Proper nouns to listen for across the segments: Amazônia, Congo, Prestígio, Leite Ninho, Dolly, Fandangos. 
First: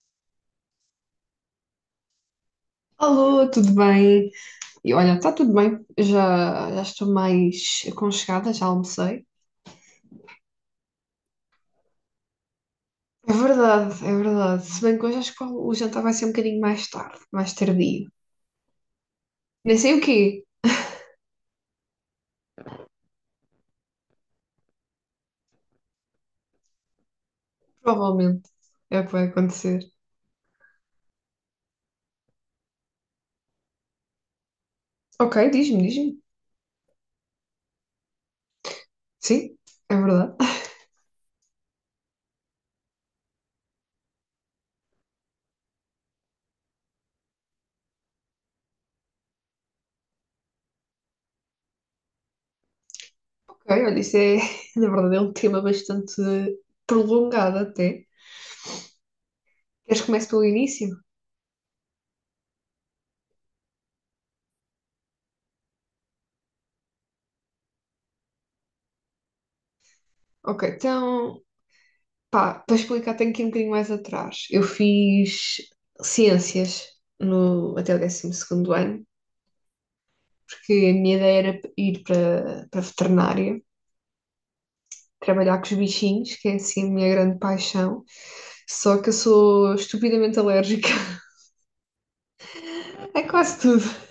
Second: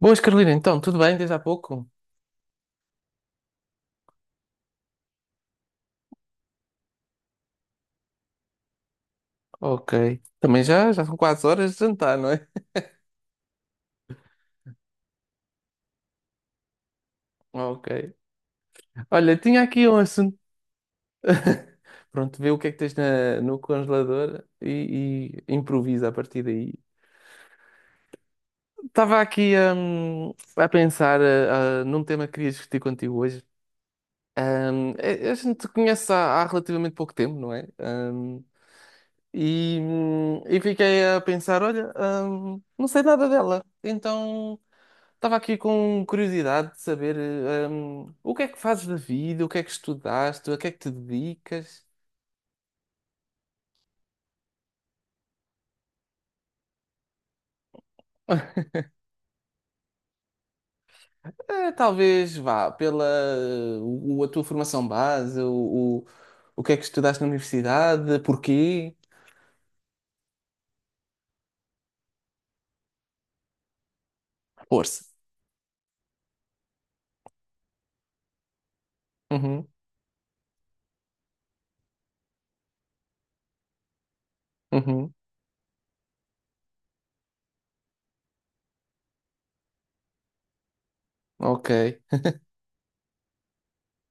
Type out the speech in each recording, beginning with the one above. Boas, Carolina, então, tudo bem desde há pouco? Alô, tudo bem? E olha, está tudo bem, já estou mais aconchegada, já almocei. Ok. Também já são quase horas de jantar, não é? É verdade, é verdade. Se bem que hoje acho que o jantar vai ser um bocadinho mais tarde, mais Ok. tardio. Olha, tinha Nem aqui sei um o assunto. quê, Pronto, vê o que é que tens no congelador e improvisa a partir daí. provavelmente é o que Estava vai aqui acontecer. A pensar num tema que queria discutir contigo hoje. Hum, a Ok, gente diz-me, conhece diz-me. há relativamente pouco tempo, não é? Hum, Sim, e, é verdade. hum, e fiquei a pensar, olha, não sei nada dela, então. Estava aqui com curiosidade de saber, o que é que fazes da vida, o que é que estudaste, a que é que te dedicas? Ok, olha, isso é, na verdade, é um tema bastante prolongado até. Queres que comece pelo início? Talvez vá pela a tua formação base, o que é que estudaste na universidade, porquê? Ok, então. Pá, para explicar, tenho que ir um bocadinho mais atrás. Eu Força. fiz ciências no, até o décimo segundo ano, Uhum, porque a minha ideia era ir para veterinária, uhum, trabalhar com os bichinhos, que é assim a minha grande paixão. Só que eu sou estupidamente alérgica ok. a quase tudo.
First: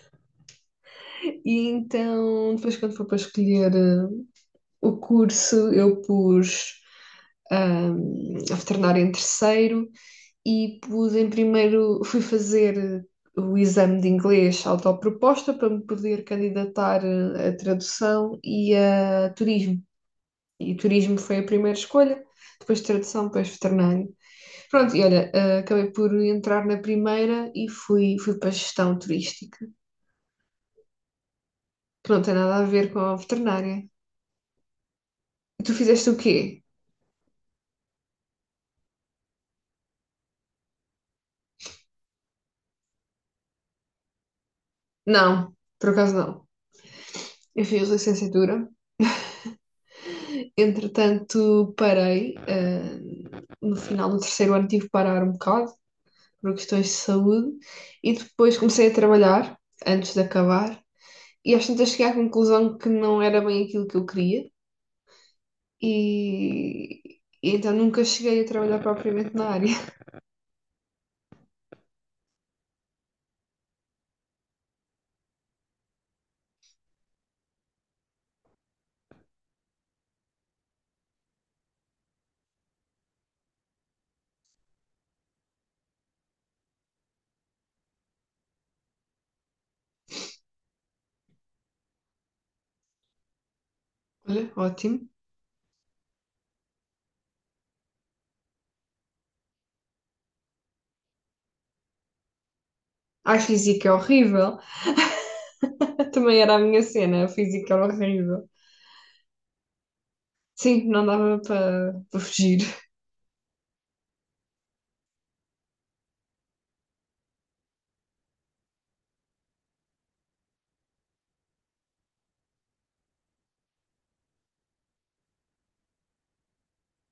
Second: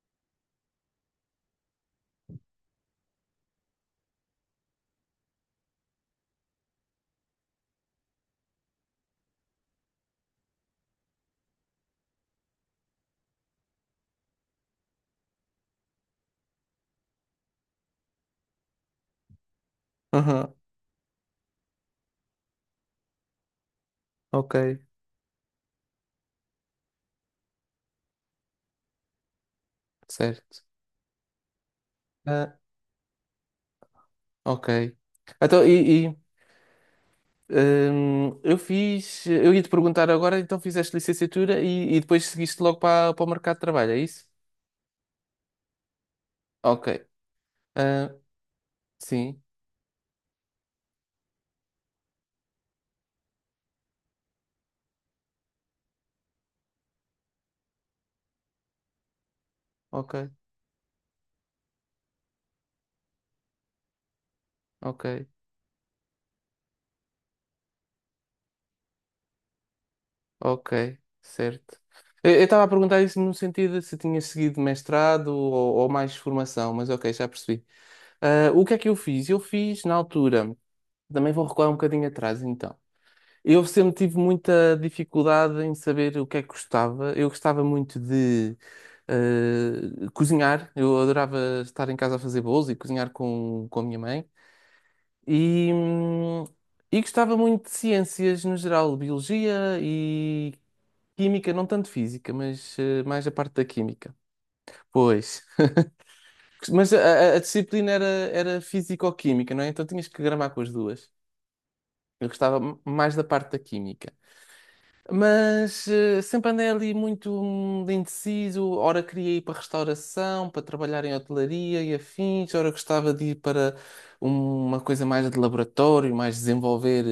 E então, depois, quando foi para escolher o curso, eu pus ah, a veterinária em terceiro e pus em primeiro, fui fazer o exame de inglês autoproposta para me poder candidatar a tradução e a turismo. Uhum, E turismo foi a primeira escolha, depois tradução, depois veterinário. ok, Pronto, e olha, acabei por entrar na primeira e fui para a gestão turística, certo. que não tem Ah, nada a ver com a veterinária. ok. E Então, tu fizeste o quê? Eu ia te perguntar agora, então fizeste licenciatura e depois seguiste logo para o mercado de trabalho, é isso? Não, por acaso não. Ok. Eu fiz Ah, licenciatura. sim, Entretanto, parei. No final do terceiro ano tive que parar um bocado por questões de saúde e depois comecei a trabalhar ok, antes de acabar e às tantas cheguei à conclusão que não era bem aquilo que eu queria ok, e, e então nunca cheguei a trabalhar propriamente na área. ok, certo. Eu estava a perguntar isso no sentido de se tinha seguido mestrado ou mais formação, mas ok, já percebi. Ah, o que é que eu fiz? Eu fiz na altura, também vou recuar um bocadinho atrás então. Eu sempre tive muita dificuldade em saber o que é que gostava. Eu gostava muito de cozinhar, eu adorava estar em casa a fazer bolos e cozinhar com a minha mãe. Olha, ótimo. E, hum, e gostava muito de ciências no geral, biologia e química, não tanto física, mas mais a A parte da física é química. horrível. Pois, Também era a minha mas cena, a a física era disciplina era, horrível. era físico-química, não é? Então tinhas que gramar com as Sim, não duas. dava para Eu gostava fugir. Mais da parte da química. Mas sempre andei ali muito indeciso. Ora queria ir para restauração, para trabalhar em hotelaria e afins. Ora gostava de ir para uma coisa mais de laboratório, mais desenvolver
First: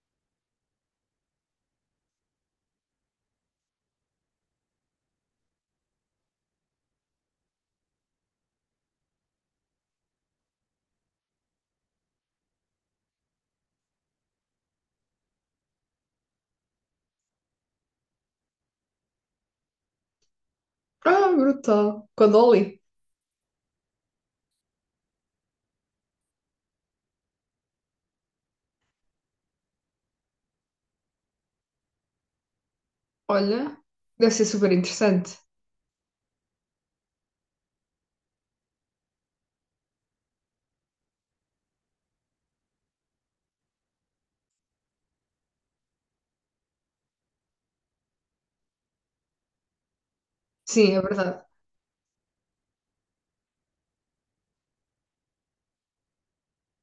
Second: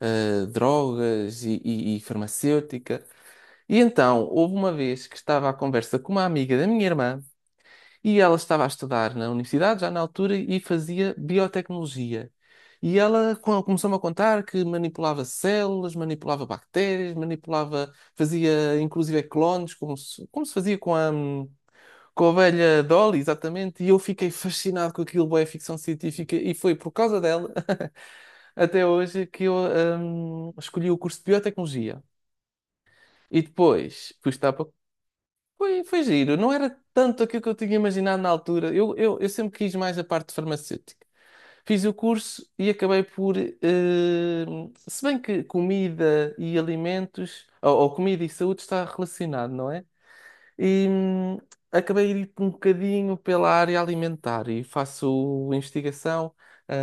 drogas e farmacêutica. E então, houve uma vez que estava à conversa com uma amiga da minha irmã. E ela estava a estudar na universidade, já na altura, e fazia biotecnologia. E ela começou-me a contar que manipulava células, manipulava bactérias, manipulava, fazia inclusive clones, como se fazia com a, Ah, hum, brutal. com Com a a Dolly. ovelha Dolly, exatamente. E eu fiquei fascinado com aquilo, bué, ficção científica, e foi por causa dela, até hoje, que eu escolhi o curso de biotecnologia. E Olha, depois fui deve ser estudar para super interessante. foi giro, não era tanto aquilo que eu tinha imaginado na altura. Eu sempre quis mais a parte farmacêutica. Fiz o curso e acabei por. Se bem que comida e alimentos, ou comida e saúde, está relacionado, não é? E Sim, é hum, verdade. acabei de ir um bocadinho pela área alimentar e faço investigação ah,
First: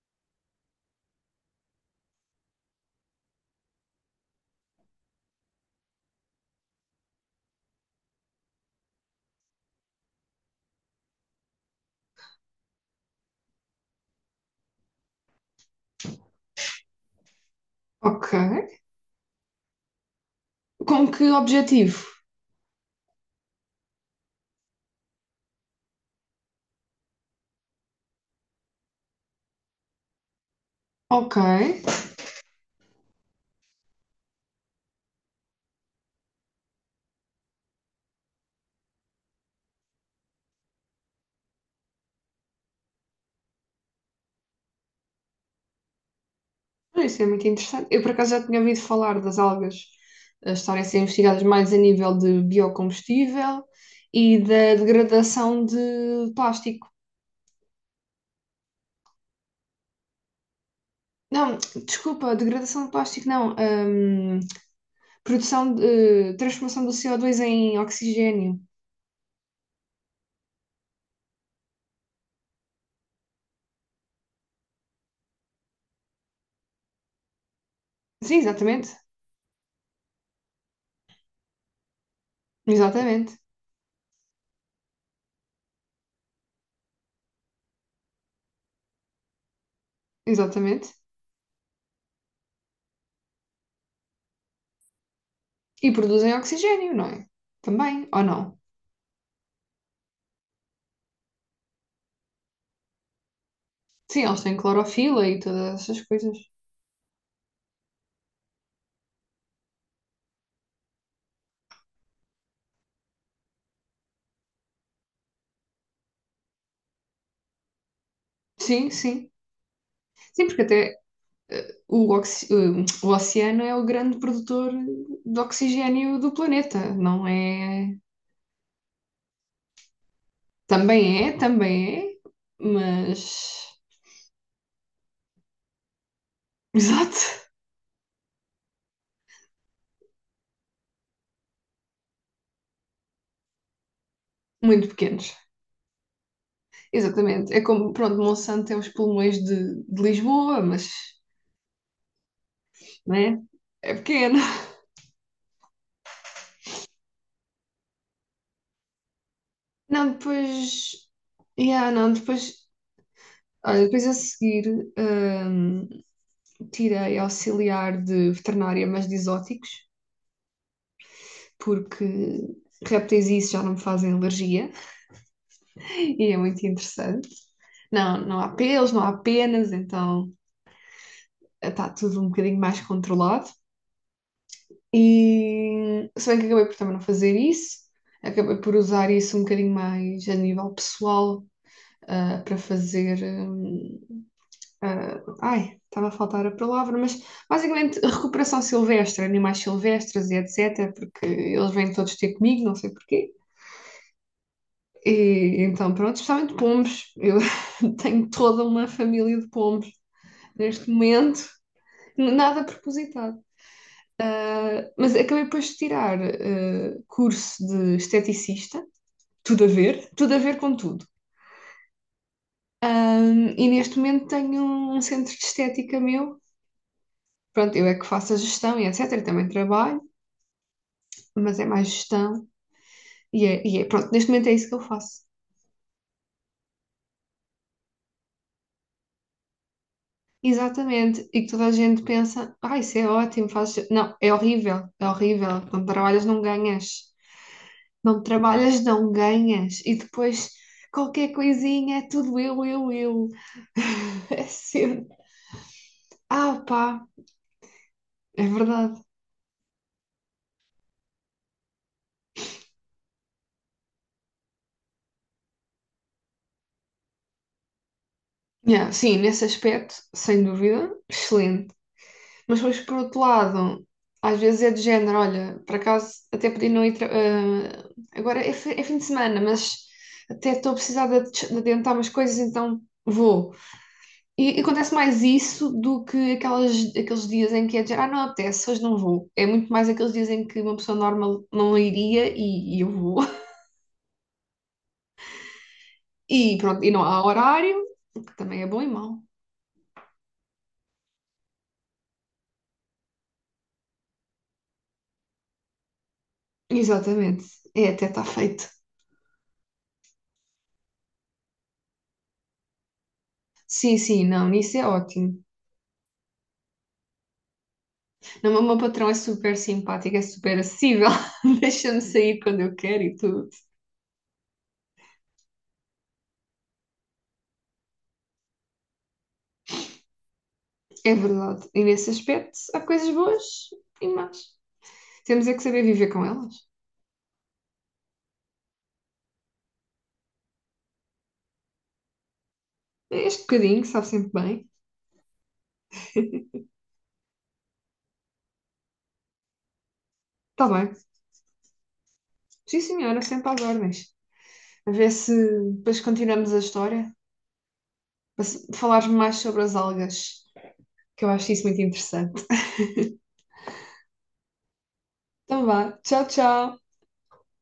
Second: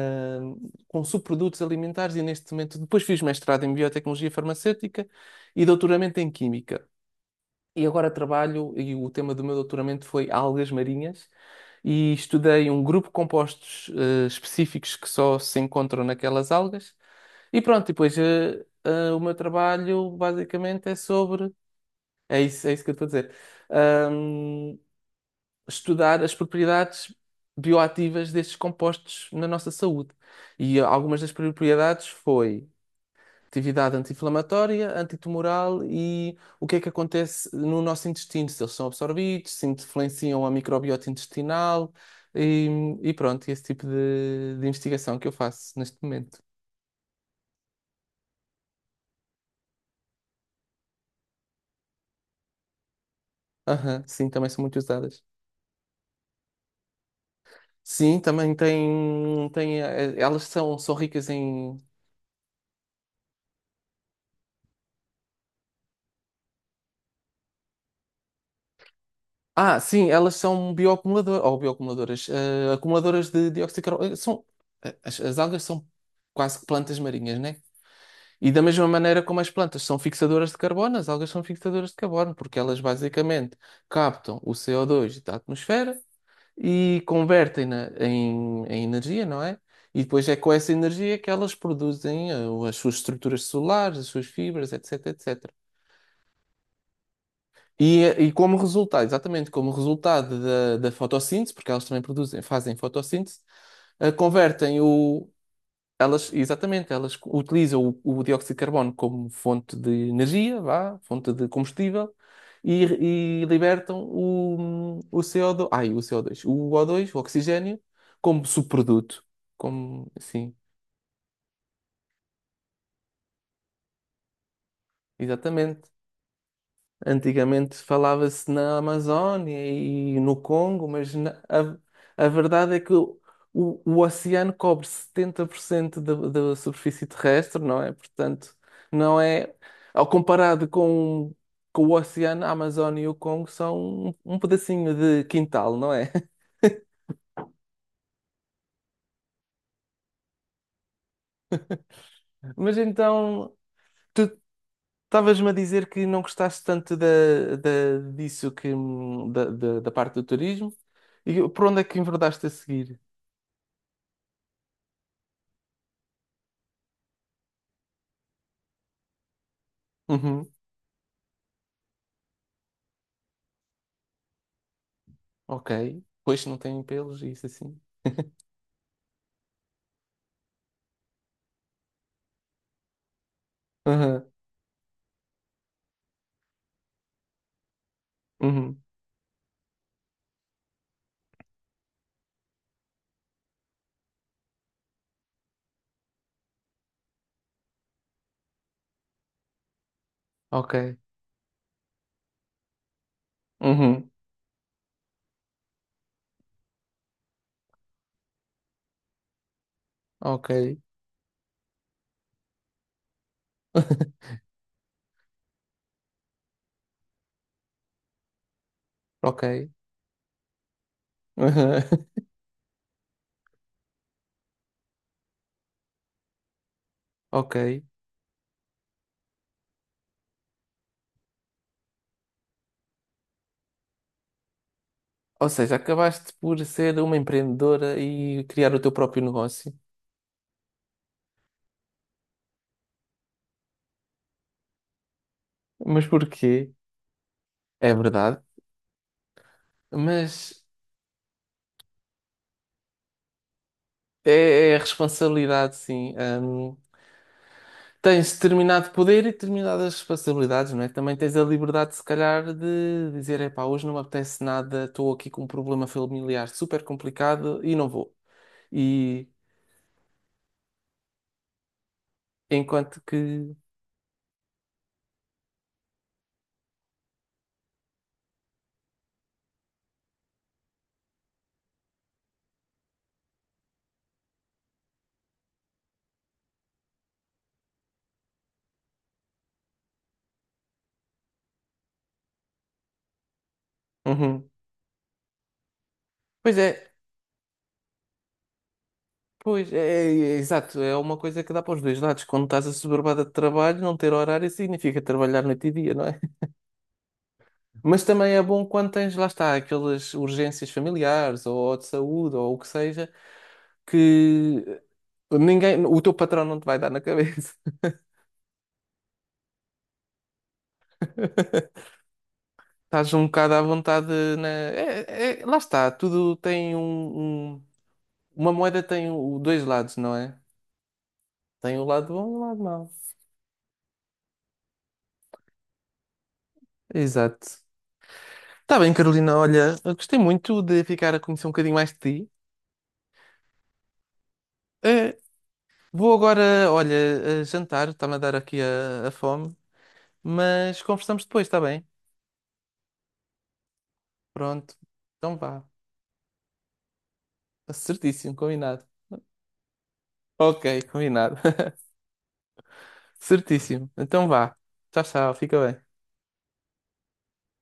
com subprodutos alimentares e neste momento. Depois fiz mestrado em biotecnologia farmacêutica e doutoramento em química. E agora trabalho, e o tema do meu doutoramento foi algas marinhas, e estudei um grupo de compostos específicos que só se encontram naquelas algas. E pronto, e depois Ok. O meu trabalho basicamente é Com que sobre. objetivo? É isso que eu estou a dizer. Ahm, Estudar as propriedades bioativas destes compostos na nossa saúde. E algumas das Ok. propriedades foi atividade anti-inflamatória, antitumoral e o que é que acontece no nosso intestino, se eles são absorvidos, se influenciam a microbiota intestinal e, e pronto, esse tipo de investigação que eu faço neste momento. Isso é muito interessante. Eu, por acaso, já tinha ouvido falar das algas estarem a ser investigadas mais a nível de biocombustível Aham, sim, e também são da muito usadas. degradação de plástico. Sim, também tem, elas são ricas Não, em. desculpa, degradação de plástico, não. Produção de, transformação do co dois em oxigênio. Ah, sim, elas são bioacumuladoras, ou bioacumuladoras, acumuladoras de dióxido de carbono. As algas são quase que plantas marinhas, né? Sim, E da mesma exatamente. maneira como as plantas são fixadoras de carbono, as algas são fixadoras de carbono, porque elas Exatamente. basicamente captam o CO2 da atmosfera e convertem-na em energia, não é? E depois é com essa Exatamente. energia que elas produzem as suas estruturas celulares, as suas fibras, etc, etc. E produzem oxigênio, não é? E, Também, eh, ou e como não? resultado, exatamente como resultado da fotossíntese, porque elas também produzem, fazem fotossíntese, eh, Sim, eles têm convertem clorofila o, e todas essas coisas. exatamente, elas utilizam o dióxido de carbono como fonte de energia, vá, fonte de combustível, e, e libertam o CO2, ai, o CO2, o O2, o O dois, o oxigênio, como Sim, subproduto. sim. Como, Sim, sim, porque até o oceano é o grande produtor de exatamente. oxigênio do planeta, não Antigamente é? falava-se na Amazónia e no Congo, mas Também é, também a é, verdade é que o, mas. o- o oceano cobre 70% da superfície Exato, terrestre, não é? Portanto, não é. Ao comparado com o oceano, a Amazónia e o Congo são um muito pedacinho de pequenos. quintal, não é? Exatamente. É como, pronto, Monsanto tem os pulmões de Lisboa, mas, Mas né? então, É tu pequeno. estavas-me a dizer que não gostaste tanto disso que, da Não, parte do turismo. depois. E por onde é Yeah, que não, enverdaste a depois. seguir? Olha, depois a seguir. Tirei auxiliar de veterinária, mas de exóticos, Uhum. porque répteis e isso já não me fazem alergia Ok. e é Pois não muito tem pelos, interessante. isso assim. Não, não há pelos, não há penas, então está tudo um bocadinho mais controlado. Aham. E se bem que acabei por também não fazer isso, acabei por Uhum. usar isso um bocadinho mais a nível pessoal, para fazer, hum, estava a faltar a palavra, mas basicamente recuperação silvestre, animais silvestres e etc., Ok. porque eles vêm todos ter comigo, não sei porquê. Uhum. E então, pronto, especialmente pombos. Eu tenho toda uma família de pombos Ok. neste momento, nada propositado. Mas acabei depois de tirar curso de esteticista, Ok. Tudo a ver com tudo. Aham. Ah, e neste momento tenho um centro de estética meu. Pronto, Ok. eu é que faço a gestão e etc. também trabalho. Mas é mais gestão e é, pronto, neste momento é isso que eu faço. Ou seja, acabaste por ser uma empreendedora e criar o teu próprio negócio. Exatamente, e que toda a gente pensa, ah, isso é ótimo, fazes... Não, é horrível, não Mas trabalhas, não porquê? ganhas. É Não verdade. trabalhas, não ganhas. E depois Mas qualquer coisinha é tudo eu. É é sempre. responsabilidade, sim. Ah, pá, Tens é determinado verdade. poder e determinadas responsabilidades, não é? Também tens a liberdade, se calhar, de dizer: epá, hoje não me apetece nada, estou aqui com um problema familiar super complicado e não vou. Yeah, sim, E nesse aspecto, sem dúvida, excelente. Mas depois, por enquanto outro que. lado, às vezes é de género, olha, por acaso até podia não ir. Agora é, é fim de semana, mas até estou a precisar de, de adiantar umas coisas, então vou. E acontece mais isso do que aquelas, aqueles dias em que é de género, ah, não apetece, hoje não vou. É muito mais aqueles dias em que uma pessoa normal não iria e eu vou. Uhum. Pois E é, pronto, e não há horário, o que também é bom e mau. pois é, exato, é uma coisa que dá para os dois lados. Quando estás assoberbada de trabalho, não ter horário significa trabalhar noite e dia, não é? Exatamente, é Mas até está também é bom feito. quando tens, lá está, aquelas urgências familiares ou de saúde ou o que seja, Sim, sim, não, isso que é ótimo. ninguém, o teu patrão não te vai dar na cabeça. Não, mas o meu patrão é super simpático, é super acessível, deixa-me sair quando eu quero Estás e um tudo. bocado à vontade lá está, tudo tem um, um- Uma moeda tem dois lados, não é? É verdade. Tem E o nesse lado bom e o aspecto, lado há mau. coisas boas e más. Temos é que saber viver com elas. Exato. Está bem, Carolina. Olha, eu gostei muito de ficar a conhecer um bocadinho mais de ti. Este bocadinho sabe sempre bem. Eh, Vou agora, olha, a jantar. Está-me a dar aqui a fome. Está Mas bem. conversamos depois, está bem? Sim, senhora, sempre às ordens. Pronto. A ver se Então vá. depois continuamos a história, Certíssimo, para combinado. falares mais sobre as algas, Ok, que eu combinado. acho isso muito interessante. Certíssimo. Então vá. Tchau, tchau. Fica Então bem. vá. Tchau, tchau.